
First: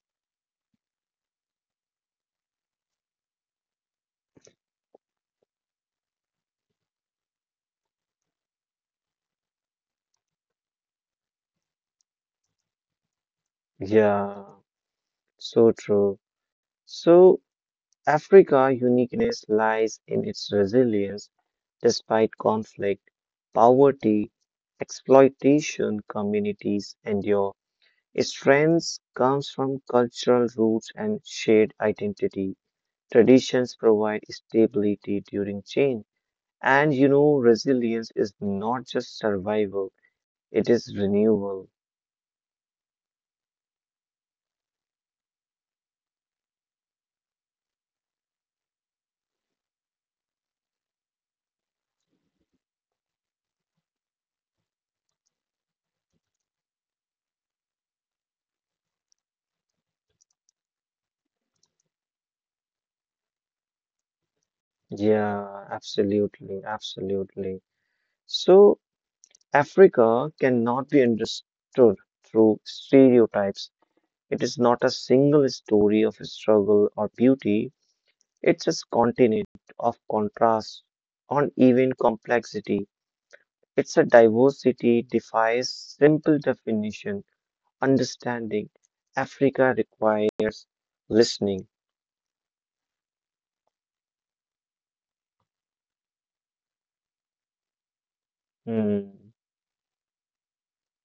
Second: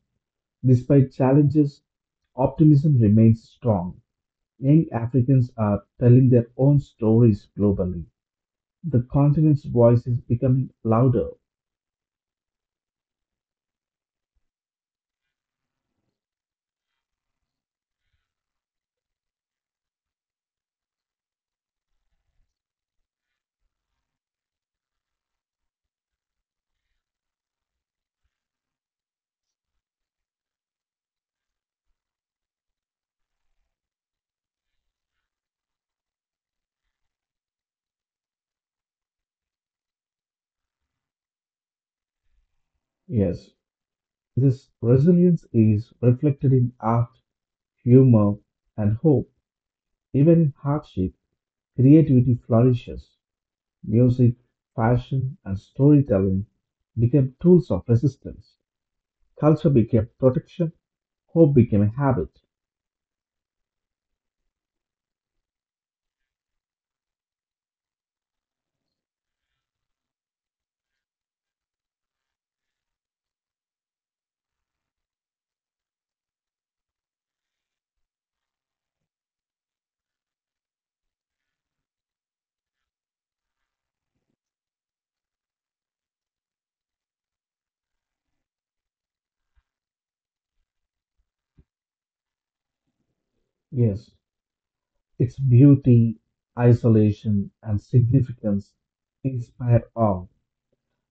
Speaker 2: Despite challenges, optimism remains strong. Young Africans are telling their own stories globally. The continent's voice is becoming louder.
Speaker 1: Yeah. So true. So Africa uniqueness lies in its resilience despite conflict, poverty, exploitation communities endure. Its strength comes from cultural roots and shared identity. Traditions provide stability during change. And you know, resilience is not just survival, it is renewal.
Speaker 2: Yes, this resilience is reflected in art, humor, and hope. Even in hardship, creativity flourishes. Music, fashion, and storytelling become tools of resistance. Culture became protection. Hope became a habit.
Speaker 1: Yeah, absolutely, absolutely. So Africa cannot be understood through stereotypes. It is not a single story of struggle or beauty. It's a continent of contrast, uneven complexity. It's a diversity defies simple definition. Understanding Africa requires listening.
Speaker 2: Yes, its beauty, isolation, and significance
Speaker 1: Hmm,
Speaker 2: inspire awe.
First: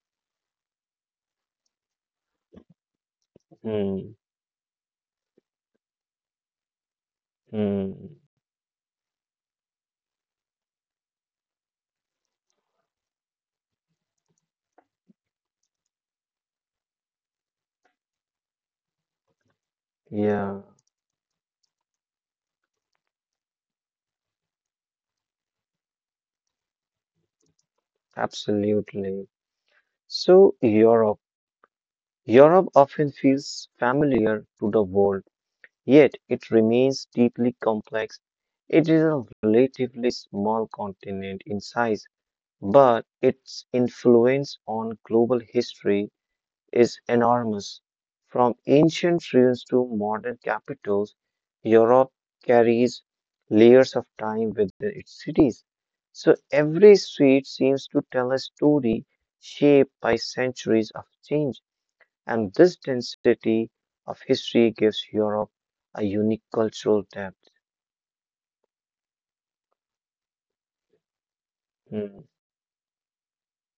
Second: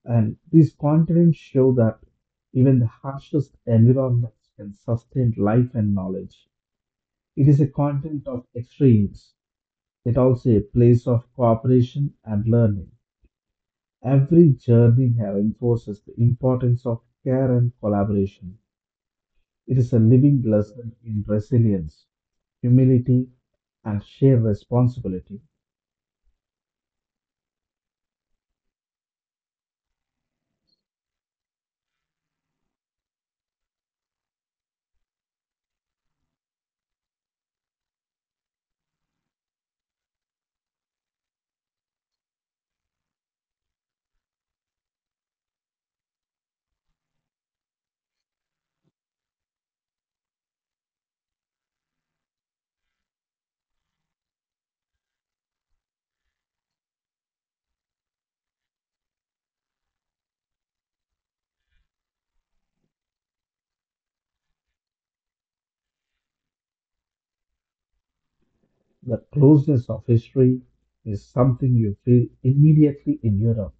Speaker 2: And these contents show that even the harshest
Speaker 1: hmm,
Speaker 2: environments can sustain life and knowledge. It is a
Speaker 1: hmm.
Speaker 2: continent of extremes, yet also a place of cooperation and learning. Every journey here enforces the importance of care and collaboration. It is a living
Speaker 1: Yeah,
Speaker 2: lesson in resilience, humility, and shared responsibility.
Speaker 1: absolutely. So Europe. Europe often feels familiar to the world, yet it remains deeply complex. It is a relatively small continent in size, but its influence on global history is enormous. From ancient ruins to modern capitals, Europe carries layers of time within its cities. So every street seems to tell a story shaped by centuries of change and this density of history gives Europe a unique cultural depth.
Speaker 2: The closeness of history is something you
Speaker 1: Hmm,
Speaker 2: feel immediately in Europe,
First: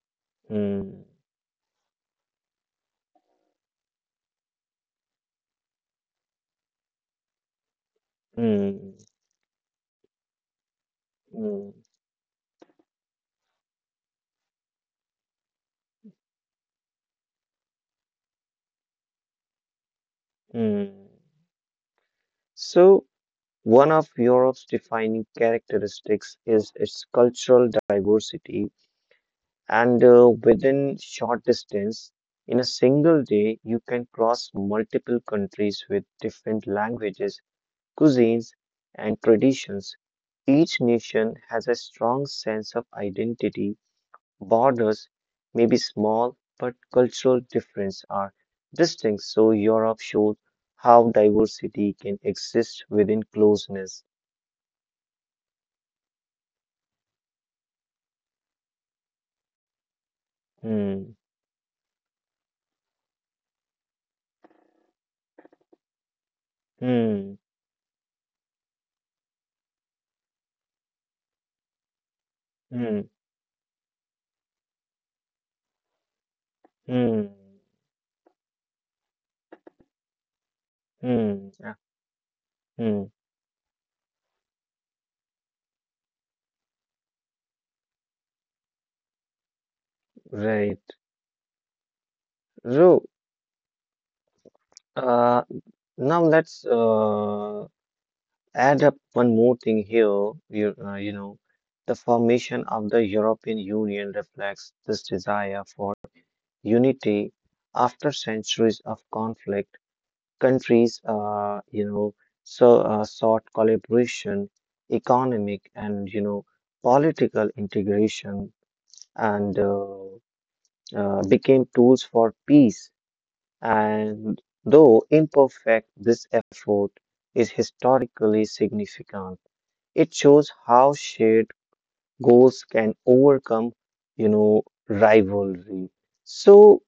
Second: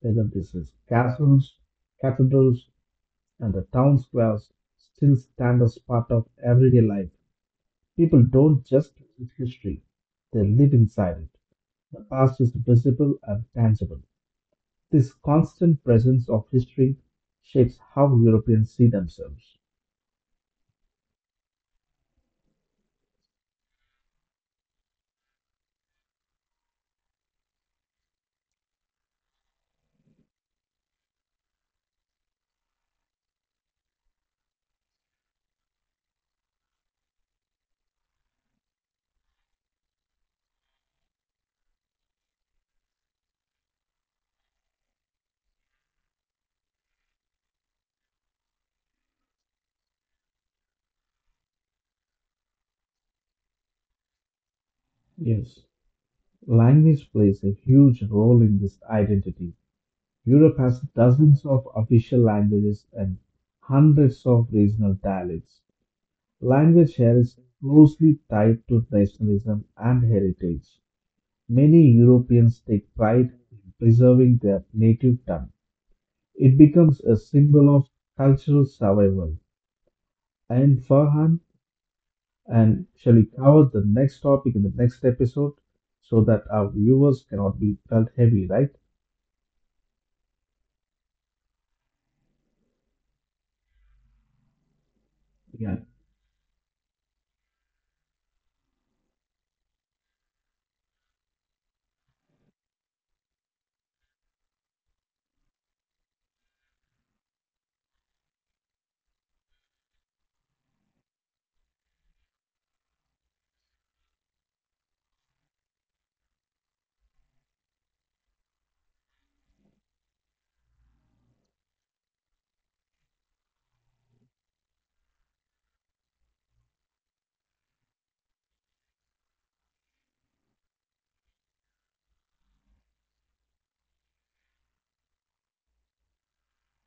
Speaker 2: whether this is
Speaker 1: hmm,
Speaker 2: castles, cathedrals, and the town squares still stand as part of everyday life. People don't just
Speaker 1: hmm,
Speaker 2: visit history, they live inside it.
Speaker 1: hmm,
Speaker 2: The past is visible and tangible. This constant presence of history shapes how Europeans see themselves.
Speaker 1: hmm. So, one of Europe's defining characteristics is its cultural diversity, and uh, within short distance, in a single day, you can cross multiple countries with different languages, cuisines, and traditions. Each nation has a strong sense of identity. Borders may be small, but cultural differences are distinct, so Europe shows how diversity can exist within closeness.
Speaker 2: Yes. Language plays a huge role in this identity. Europe has
Speaker 1: Hmm,
Speaker 2: dozens of official languages and hundreds of regional dialects. Language here
Speaker 1: hmm,
Speaker 2: is closely tied to nationalism and heritage. Many Europeans take
Speaker 1: hmm,
Speaker 2: pride in preserving their native tongue. It becomes a
Speaker 1: hmm,
Speaker 2: symbol of cultural survival. I, And Farhan,
Speaker 1: hmm, ah,
Speaker 2: and
Speaker 1: hmm.
Speaker 2: shall we cover the next topic in the next episode so that our viewers cannot be felt heavy, right?
Speaker 1: Right. So, uh,
Speaker 2: Yeah.
Speaker 1: now let's uh, add up one more thing here. You, uh, you know, the formation of the European Union reflects this desire for unity after centuries of conflict. countries, uh, you know, so uh, sought collaboration, economic and you know political integration, and uh, uh, became tools for peace. And though imperfect, this effort is historically significant. It shows how shared goals can overcome, you know, rivalry. So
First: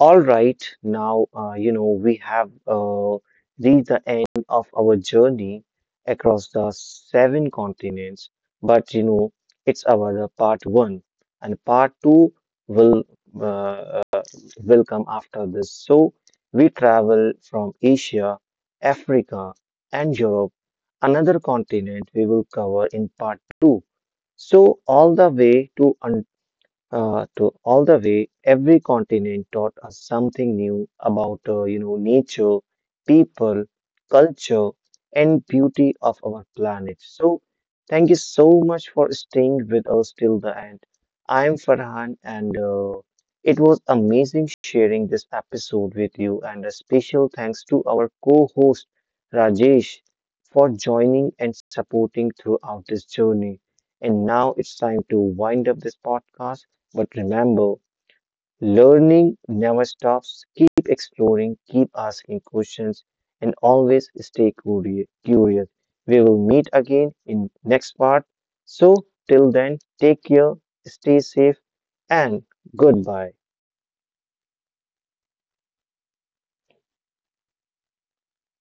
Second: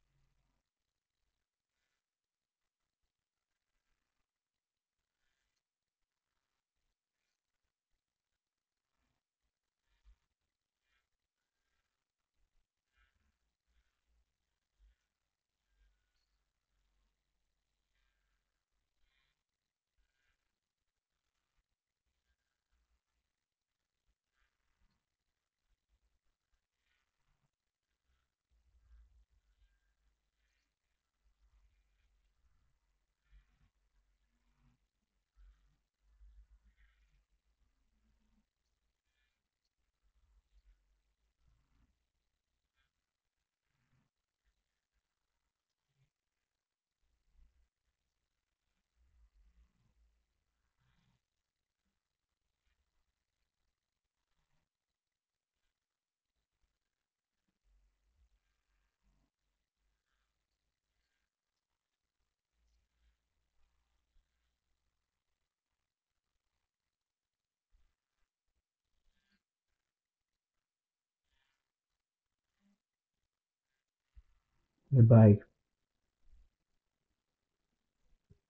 Speaker 1: all right, now, uh, you know, we have uh, reached the end of our journey across the seven continents, but you know, it's our the part one, and part two will uh, will come after this. So we travel from Asia, Africa, and Europe, another continent we will cover in part two. So all the way to uh, to all the way, every continent taught us something new about, uh, you know, nature, people, culture, and beauty of our planet. So, thank you so much for staying with us till the end. I am Farhan, and uh, it was amazing sharing this episode with you. And a special thanks to our co-host Rajesh for joining and supporting throughout this journey. And now it's time to wind up this podcast. But remember, learning never stops. Keep exploring, keep asking questions, and always stay curi- curious. We will meet again in next part. So till then, take care, stay safe, and goodbye.
Speaker 2: Goodbye